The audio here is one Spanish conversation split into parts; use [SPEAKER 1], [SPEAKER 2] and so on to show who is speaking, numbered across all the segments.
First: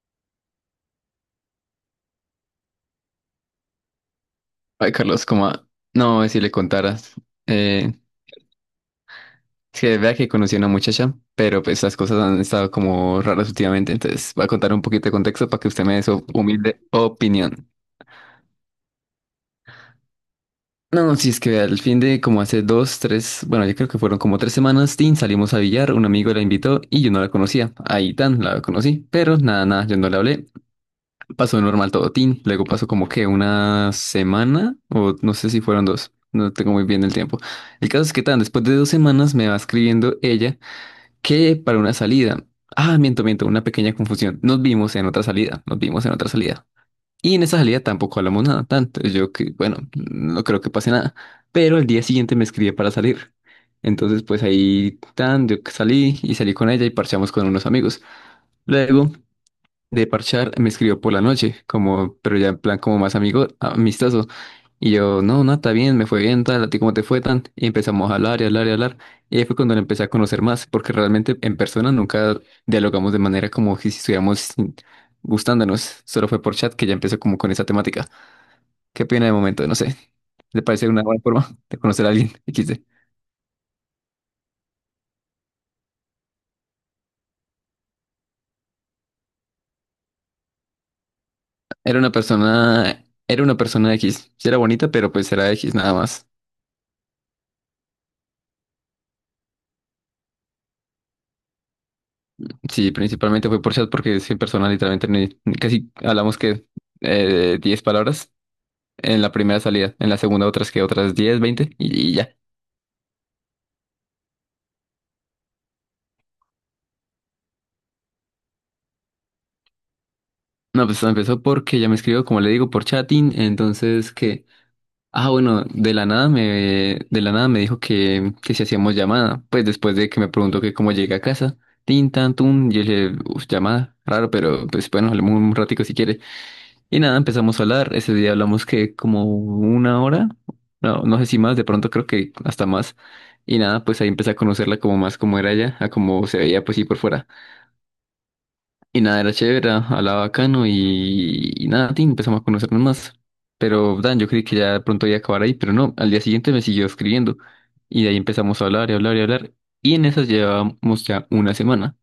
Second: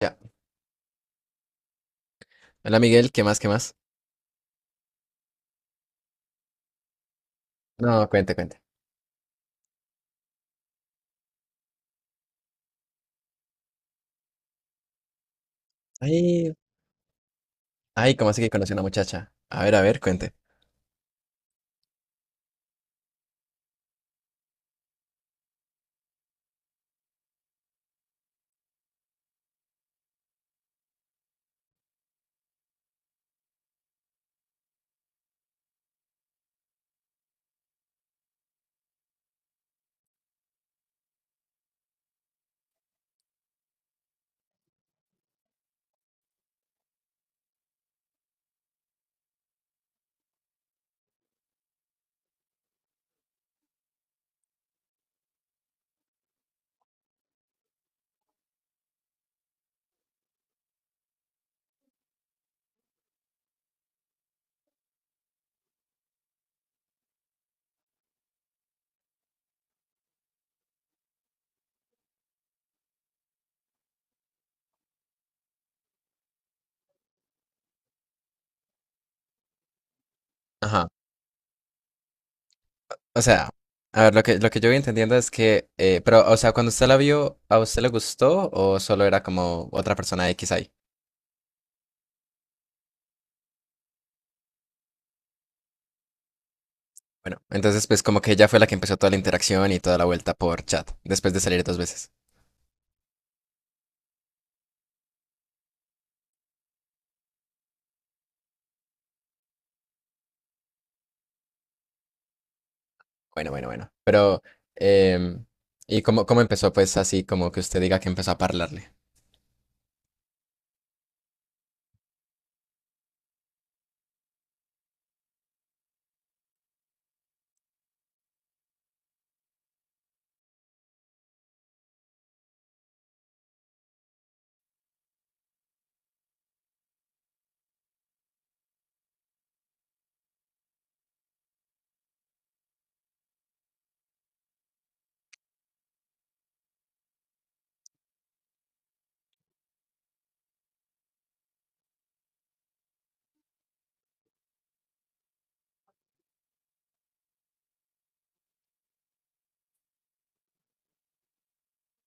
[SPEAKER 1] Ya. Hola Miguel, ¿qué más? ¿Qué más?
[SPEAKER 2] Ay, Carlos, como, no, si le contaras. Eh,
[SPEAKER 1] No, cuente, cuente.
[SPEAKER 2] es que vea que conocí a una muchacha, pero pues las cosas han estado como raras últimamente, entonces voy a contar un poquito de contexto para que usted me dé su
[SPEAKER 1] Ay,
[SPEAKER 2] humilde opinión.
[SPEAKER 1] ay, ¿cómo así que conocí a una muchacha? A ver, cuente.
[SPEAKER 2] No, si es que vea, al fin de como hace dos, tres, bueno, yo creo que fueron como 3 semanas, Tin, salimos a billar, un amigo la invitó y yo no la conocía. Ahí tan, la conocí, pero nada, nada, yo no le hablé. Pasó normal todo, tin. Luego pasó como que una semana, o no sé si fueron dos, no tengo muy bien el tiempo. El caso es que tan, después de 2 semanas me va escribiendo ella que para una salida. Ah, miento, miento, una pequeña confusión. Nos vimos en otra salida, nos vimos en otra salida. Y en esa salida tampoco hablamos nada, tanto. Yo que, bueno, no creo que pase nada. Pero al día siguiente me escribía para salir. Entonces, pues ahí tan, yo salí y salí con ella y parchamos con unos amigos. Luego de parchar, me escribió por la noche, como, pero ya en plan como más amigo, amistoso. Y yo, no, no, está bien, me fue bien, tal, a ti cómo te fue tan. Y empezamos a hablar y hablar y hablar. Y ahí fue cuando la empecé a conocer más, porque realmente en persona nunca dialogamos de manera como que si estuviéramos gustándonos. Solo fue por chat que ya empezó como con esa temática. ¿Qué pena de momento? No sé. ¿Le
[SPEAKER 1] Ajá.
[SPEAKER 2] parece una buena forma de conocer a alguien? XD.
[SPEAKER 1] O sea, a ver, lo que yo voy entendiendo es que, pero, o sea, cuando usted la vio, ¿a usted le gustó o solo era como otra persona X ahí?
[SPEAKER 2] Era una persona X. Sí era bonita, pero pues era X nada más.
[SPEAKER 1] Bueno, entonces pues como que ella fue la que empezó toda la interacción y toda la vuelta por chat, después de salir dos veces.
[SPEAKER 2] Sí, principalmente fue por chat porque 100 personas literalmente casi hablamos que 10 palabras en la primera salida, en la segunda otras que otras 10, 20 y ya.
[SPEAKER 1] Bueno, bueno, bueno. Pero, em, ¿y cómo, cómo empezó pues así como que usted diga que empezó a parlarle?
[SPEAKER 2] No, pues empezó porque ya me escribió, como le digo, por chatting, entonces que, ah, bueno, de la nada me dijo que si hacíamos llamada, pues después de que me preguntó que cómo llegué a casa, tin, tan, tun, y yo le dije, "Uf, llamada, raro, pero pues bueno, hablemos un ratico si quiere". Y nada, empezamos a hablar. Ese día hablamos que como una hora, no, no sé si más, de pronto creo que hasta más. Y nada, pues ahí empecé a conocerla como más como era ella, a cómo se veía pues sí por fuera. Y nada, era chévere, hablaba bacano y nada, tin, empezamos a conocernos más. Pero Dan, yo creí que ya de pronto iba a acabar ahí, pero no, al día siguiente me siguió escribiendo. Y de ahí empezamos a hablar y hablar y hablar. Y en esas llevábamos ya una semana.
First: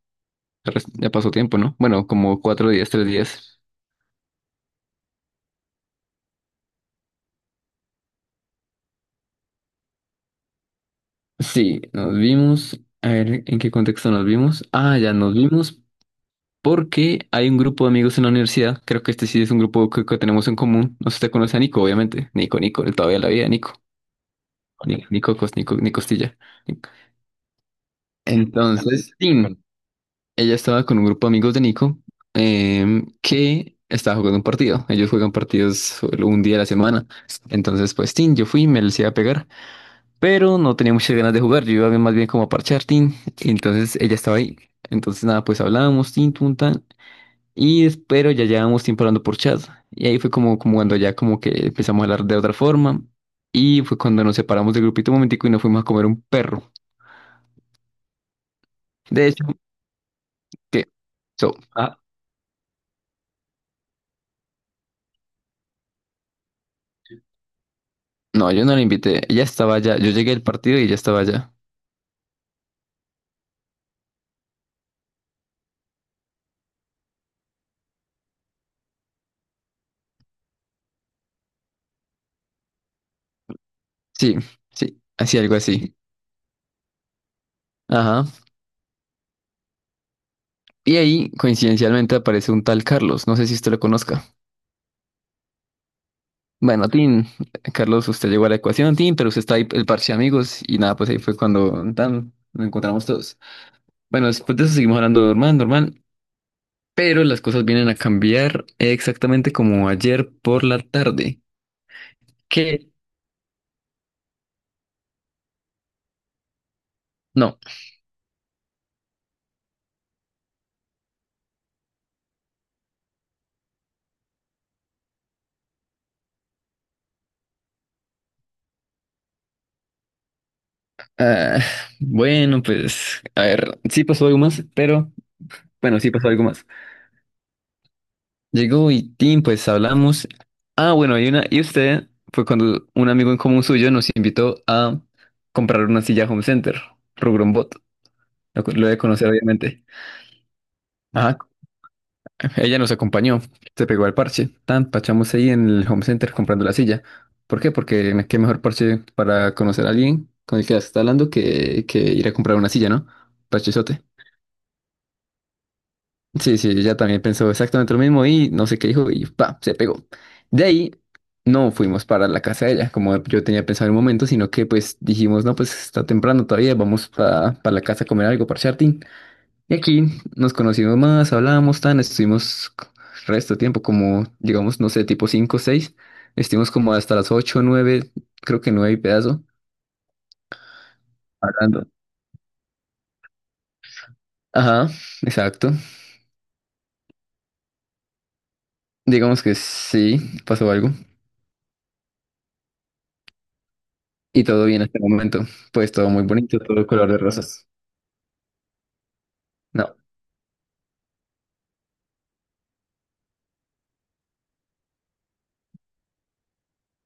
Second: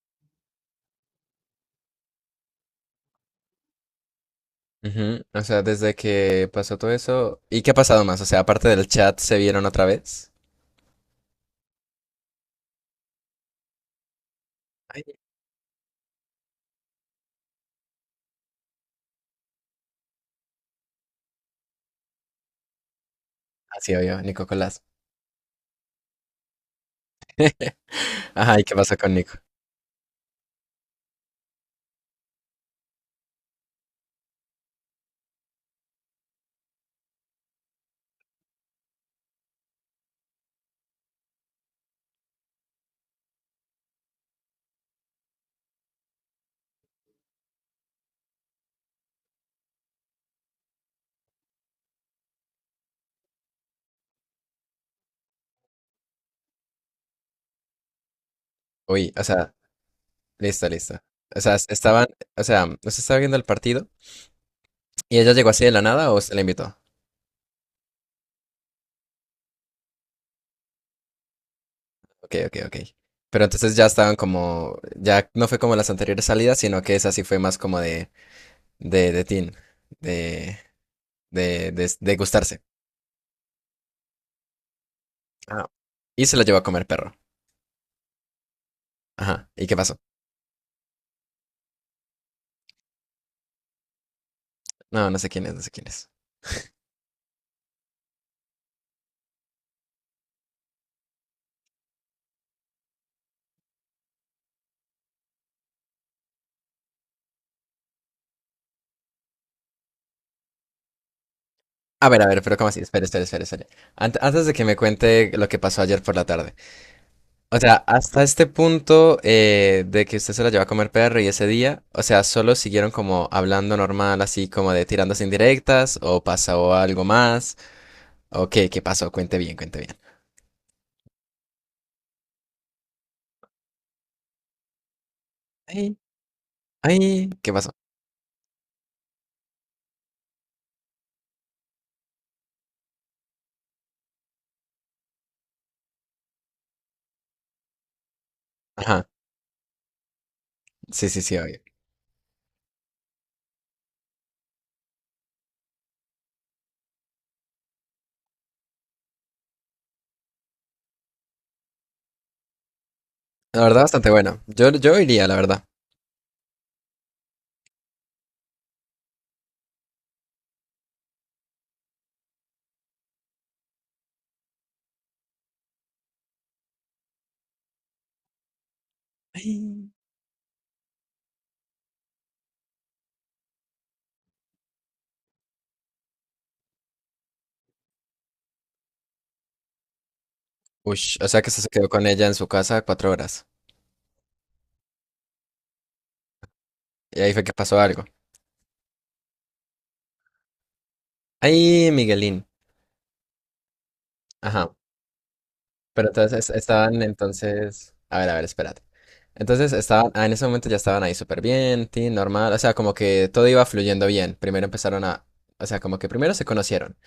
[SPEAKER 2] Ya pasó tiempo, ¿no? Bueno, como 4 días, 3 días.
[SPEAKER 1] Ujú, o sea, desde que pasó todo eso. ¿Y qué ha pasado más? O sea, aparte del chat, ¿se vieron otra vez?
[SPEAKER 2] Sí, nos vimos. A ver, ¿en qué contexto nos vimos? Ah,
[SPEAKER 1] Ay,
[SPEAKER 2] ya nos vimos porque hay un grupo de amigos en la universidad. Creo que este sí es un grupo que tenemos en común. No sé si te conoce a Nico, obviamente. Nico, Nico, él todavía la vida, Nico.
[SPEAKER 1] ah, sí, obvio, Nico Colás.
[SPEAKER 2] Ni, Nico, Nico, Nico Costilla.
[SPEAKER 1] Ajá, ¿y qué pasó
[SPEAKER 2] Entonces,
[SPEAKER 1] con
[SPEAKER 2] sí,
[SPEAKER 1] Nico?
[SPEAKER 2] bueno, ella estaba con un grupo de amigos de Nico, que estaba jugando un partido. Ellos juegan partidos solo un día a la semana. Entonces, pues, sí, yo fui y me les iba a pegar. Pero no tenía muchas ganas de jugar, yo iba más bien como a parchar, tin. Y entonces ella estaba ahí. Entonces nada, pues hablábamos, tin, tun, tan. Y pero ya llevábamos tiempo hablando por chat. Y ahí fue como, como cuando ya como que empezamos a hablar de otra forma. Y fue cuando nos separamos del grupito un momentico y nos fuimos a comer un perro.
[SPEAKER 1] Uy, o
[SPEAKER 2] De hecho,
[SPEAKER 1] sea, listo,
[SPEAKER 2] que.
[SPEAKER 1] listo. O
[SPEAKER 2] So,
[SPEAKER 1] sea,
[SPEAKER 2] ah,
[SPEAKER 1] estaban, o sea, ¿usted estaba viendo el partido? ¿Y ella llegó así de la nada o se la invitó?
[SPEAKER 2] no, yo no la invité. Ella estaba allá. Yo llegué al partido y ella estaba allá.
[SPEAKER 1] Ok, ok, ok. Pero entonces ya estaban como, ya no fue como las anteriores salidas, sino que esa sí fue más como de, de teen, de, de gustarse.
[SPEAKER 2] Sí, sí, así algo
[SPEAKER 1] Ah.
[SPEAKER 2] así.
[SPEAKER 1] Y se la llevó a comer perro.
[SPEAKER 2] Ajá.
[SPEAKER 1] Ajá, ¿y qué pasó?
[SPEAKER 2] Y ahí, coincidencialmente, aparece un tal Carlos. No sé si usted lo conozca.
[SPEAKER 1] No, no sé quién es, no sé quién es.
[SPEAKER 2] Bueno, Tin, Carlos, usted llegó a la ecuación, Tin, pero usted está ahí, el parche de amigos, y nada, pues ahí fue cuando tan, nos encontramos todos. Bueno, después de eso seguimos hablando normal, normal, pero las cosas vienen a cambiar exactamente como ayer por la tarde.
[SPEAKER 1] A ver, pero ¿cómo así?
[SPEAKER 2] ¿Qué?
[SPEAKER 1] Espera, espera, espera, espera. Antes de que me cuente lo que pasó ayer por la tarde.
[SPEAKER 2] No.
[SPEAKER 1] O sea, hasta este punto de que usted se la llevó a comer perro y ese día, o sea, solo siguieron como hablando normal, así como de tirándose indirectas, o pasó algo más, o qué, qué pasó, cuente bien, cuente bien.
[SPEAKER 2] Ah, bueno, pues, a ver, sí pasó algo más, pero,
[SPEAKER 1] Ay,
[SPEAKER 2] bueno, sí pasó algo más.
[SPEAKER 1] ay, ¿qué pasó?
[SPEAKER 2] Llegó y Tim, pues hablamos. Ah, bueno, y usted fue cuando un amigo en común suyo nos invitó a comprar una silla Home Center, Rugrombot. Lo debe
[SPEAKER 1] Ajá,
[SPEAKER 2] conocer, obviamente.
[SPEAKER 1] sí, sí, sí,
[SPEAKER 2] Ajá,
[SPEAKER 1] obvio.
[SPEAKER 2] ella nos acompañó, se pegó al parche. Tan, pachamos ahí en el home center comprando la silla. ¿Por qué? Porque qué mejor parche para conocer a alguien con el que se está hablando que ir a comprar una silla, ¿no?
[SPEAKER 1] La verdad,
[SPEAKER 2] Parchezote.
[SPEAKER 1] bastante bueno. Yo iría, la verdad.
[SPEAKER 2] Sí, sí, ella también pensó exactamente lo mismo y no sé qué dijo y pa, se pegó. De ahí no fuimos para la casa de ella, como yo tenía pensado en un momento, sino que pues dijimos, no, pues está temprano todavía, vamos para la casa a comer algo, parchar. Y
[SPEAKER 1] Ay.
[SPEAKER 2] aquí nos conocimos más, hablábamos tan, estuvimos resto de tiempo, como digamos, no sé, tipo 5 o seis, estuvimos como hasta las ocho o 9, creo que 9 y pedazo,
[SPEAKER 1] Ush, o sea que usted se quedó
[SPEAKER 2] hablando.
[SPEAKER 1] con ella en su casa 4 horas.
[SPEAKER 2] Ajá, exacto.
[SPEAKER 1] Y ahí fue que pasó algo.
[SPEAKER 2] Digamos que sí, pasó algo.
[SPEAKER 1] Ay, Miguelín.
[SPEAKER 2] Y todo
[SPEAKER 1] Ajá.
[SPEAKER 2] bien hasta el momento. Pues
[SPEAKER 1] Pero
[SPEAKER 2] todo muy
[SPEAKER 1] entonces
[SPEAKER 2] bonito, todo
[SPEAKER 1] estaban
[SPEAKER 2] color de rosas.
[SPEAKER 1] entonces, a ver, espérate. Entonces
[SPEAKER 2] No,
[SPEAKER 1] estaban, ah, en ese momento ya estaban ahí súper bien, tin, normal, o sea, como que todo iba fluyendo bien. Primero empezaron a, o sea, como que primero se conocieron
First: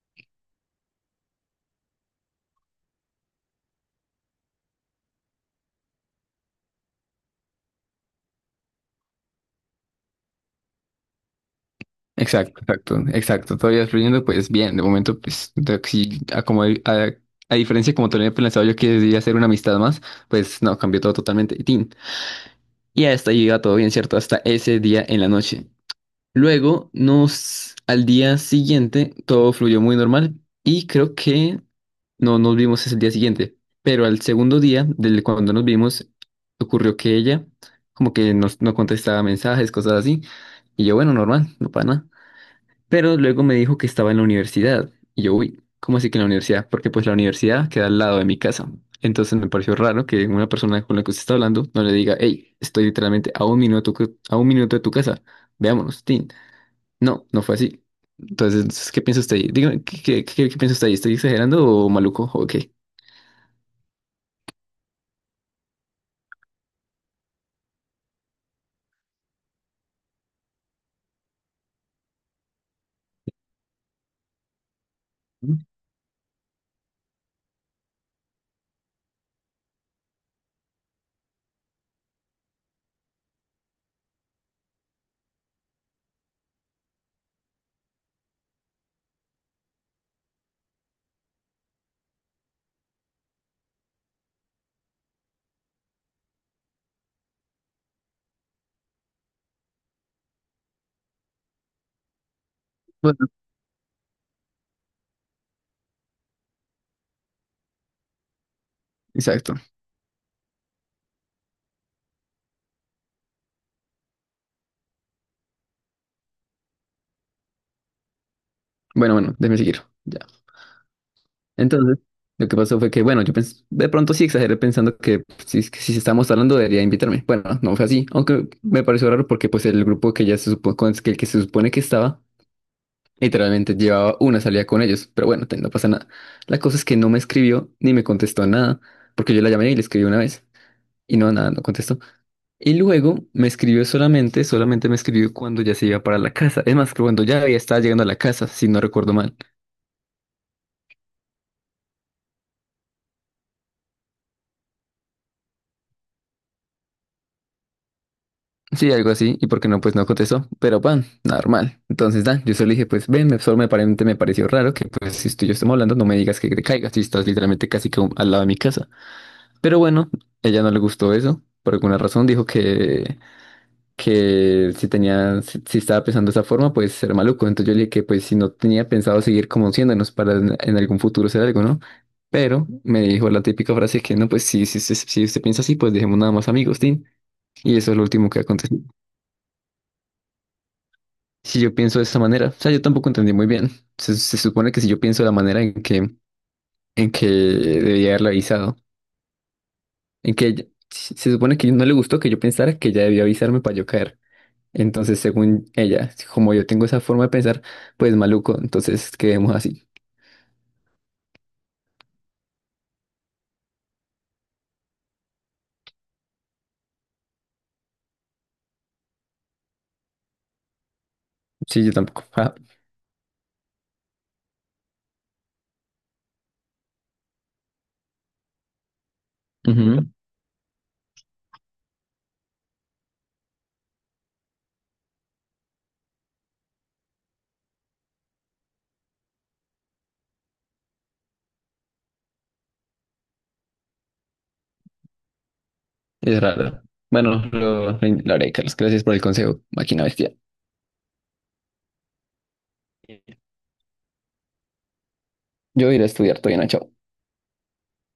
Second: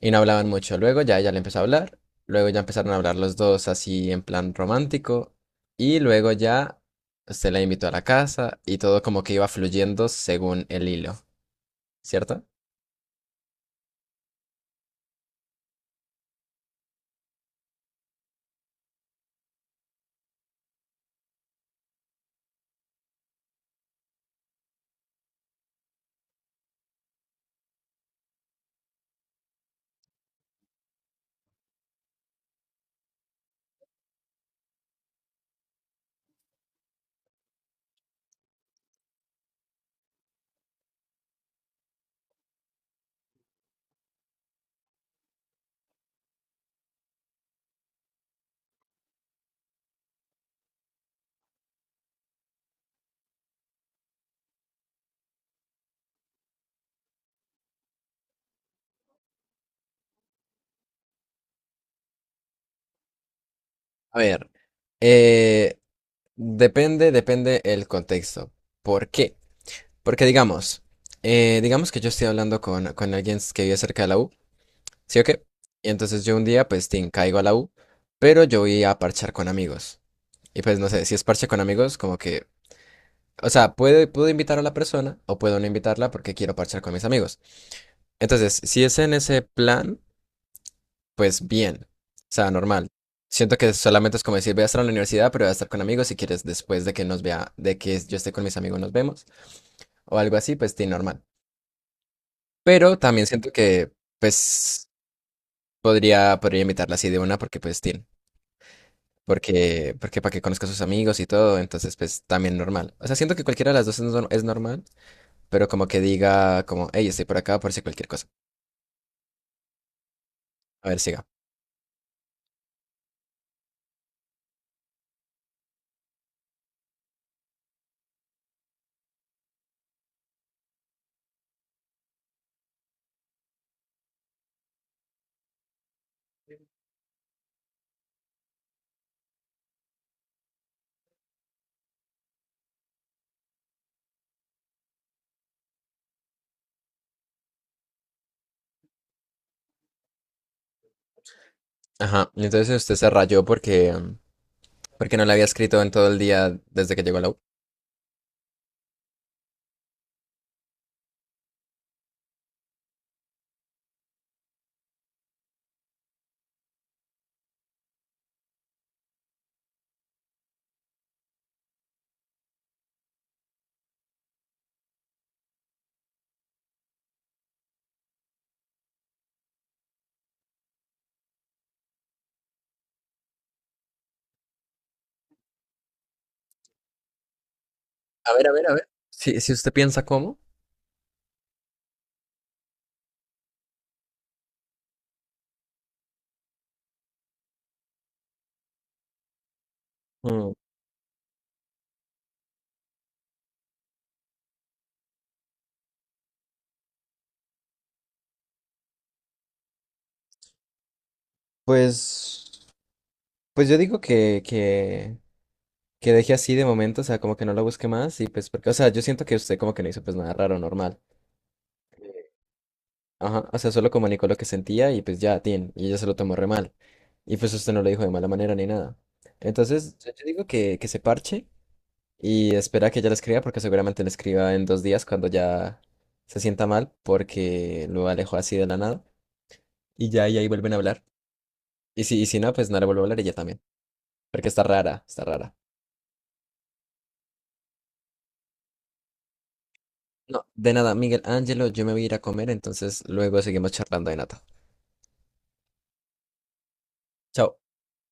[SPEAKER 1] y no hablaban mucho, luego ya ella le empezó a hablar, luego ya empezaron a hablar los dos así en plan romántico y luego ya se la invitó a la casa y todo como que iba fluyendo según el hilo, ¿cierto?
[SPEAKER 2] exacto, exacto, exacto. Todavía fluyendo, pues bien, de momento, pues, sí, como, a diferencia como tenía pensado yo que debía hacer una amistad más, pues no, cambió todo totalmente. Y tin, y hasta ahí iba todo bien, ¿cierto? Hasta ese día en la noche. Luego, al día siguiente, todo fluyó muy normal y creo que no nos vimos ese día siguiente. Pero al segundo día, del cuando nos vimos, ocurrió que ella como que no contestaba mensajes, cosas así. Y yo, bueno, normal, no para nada. Pero luego me dijo que estaba en la universidad. Y yo, uy, ¿cómo así que en la universidad? Porque pues la universidad queda al lado de mi casa. Entonces me pareció raro que una persona con la que usted está hablando no le diga, hey, estoy literalmente a un minuto, a un minuto de tu casa. Veámonos, Tin. No, no fue así. Entonces, ¿qué piensa usted ahí? Dígame, ¿qué piensa usted ahí? ¿Estoy exagerando o maluco? ¿O qué?
[SPEAKER 1] A ver, eh, depende el contexto. ¿Por qué? Porque digamos, digamos que yo estoy hablando con alguien que vive cerca de la U, ¿sí o qué? Y entonces yo un día, pues, tin, caigo a la U, pero yo voy a parchar con amigos. Y pues, no sé, si es parche con amigos, como que, o sea, puedo invitar a la persona o puedo no invitarla porque quiero parchar con mis amigos. Entonces, si es en ese plan, pues bien, o sea, normal. Siento que solamente es como decir, voy a estar en la universidad, pero voy a estar con amigos si quieres después de que nos vea, de que yo esté con mis amigos, nos vemos, o algo así, pues, tin, normal. Pero también
[SPEAKER 2] Bueno,
[SPEAKER 1] siento que, pues, podría invitarla así de una porque, pues, tiene.
[SPEAKER 2] exacto.
[SPEAKER 1] Porque, porque para que conozca a sus amigos y todo, entonces, pues, también normal. O sea, siento que cualquiera de las dos es, es normal, pero como que diga, como, hey, estoy por acá por si cualquier cosa.
[SPEAKER 2] Bueno, bueno, déjeme seguir.
[SPEAKER 1] A ver, siga.
[SPEAKER 2] Entonces, lo que pasó fue que, bueno, yo de pronto sí exageré pensando que pues, si, que si estamos hablando debería invitarme. Bueno, no fue así, aunque me pareció raro porque pues el grupo que ya se con el que se supone que estaba, literalmente llevaba una salida con ellos, pero bueno, no pasa nada. La cosa es que no me escribió ni me contestó nada, porque yo la llamé y le escribí una vez y no, nada, no contestó. Y luego me escribió solamente, solamente me escribió cuando ya se iba para la casa. Es más, cuando ya había estaba llegando a la casa, si no recuerdo mal.
[SPEAKER 1] Ajá. Y entonces usted se rayó porque, porque no le había escrito en todo el día desde que llegó a la U.
[SPEAKER 2] Sí, algo así, y porque no, pues no contestó, pero pan, normal. Entonces, da, yo solo dije, pues ven, solo me pareció raro que, pues, si tú y yo estamos hablando, no me digas que te caigas, si estás literalmente casi que al lado de mi casa. Pero bueno, ella no le gustó eso, por alguna razón dijo que si tenía, si, si estaba pensando de esa forma, pues era maluco. Entonces yo le dije que, pues, si no tenía pensado seguir conociéndonos para en algún futuro ser algo, ¿no? Pero me dijo la típica frase que, no, pues, si usted piensa así, pues dejemos nada más amigos, Tim. Y eso es lo último
[SPEAKER 1] A
[SPEAKER 2] que
[SPEAKER 1] ver, a ver, a
[SPEAKER 2] aconteció.
[SPEAKER 1] ver. Si, si usted piensa cómo.
[SPEAKER 2] Si yo pienso de esa manera. O sea, yo tampoco entendí muy bien. Se supone que si yo pienso de la manera en que debía haberle avisado, en que
[SPEAKER 1] mm,
[SPEAKER 2] ella- se se supone que no le gustó que yo pensara que ella debía avisarme para yo caer. Entonces, según ella, como yo tengo esa forma de pensar, pues maluco, entonces quedemos así.
[SPEAKER 1] Pues, pues yo digo que, que deje así de momento, o sea, como que no la busque más y pues porque, o sea, yo siento que usted como que no hizo pues nada raro, normal.
[SPEAKER 2] Sí, yo tampoco. Ah,
[SPEAKER 1] Ajá, o sea, solo comunicó lo que sentía y pues ya, tin, y ella se lo tomó re mal. Y pues usted no lo dijo de mala manera ni nada. Entonces,
[SPEAKER 2] ujú,
[SPEAKER 1] yo digo que se parche y espera que ella le escriba porque seguramente le escriba en 2 días cuando ya se sienta mal porque lo alejó así de la nada y ya y ahí vuelven a hablar. Y si no, pues no le vuelvo a hablar ella también, porque está rara, está rara.
[SPEAKER 2] es raro. Bueno, lo haré, Carlos. Gracias por el consejo, máquina bestia.
[SPEAKER 1] No, de nada, Miguel Ángelo, yo me voy a ir a comer, entonces luego seguimos charlando de nata.
[SPEAKER 2] Yo iré a estudiar, todavía no, chao.
[SPEAKER 1] Chao.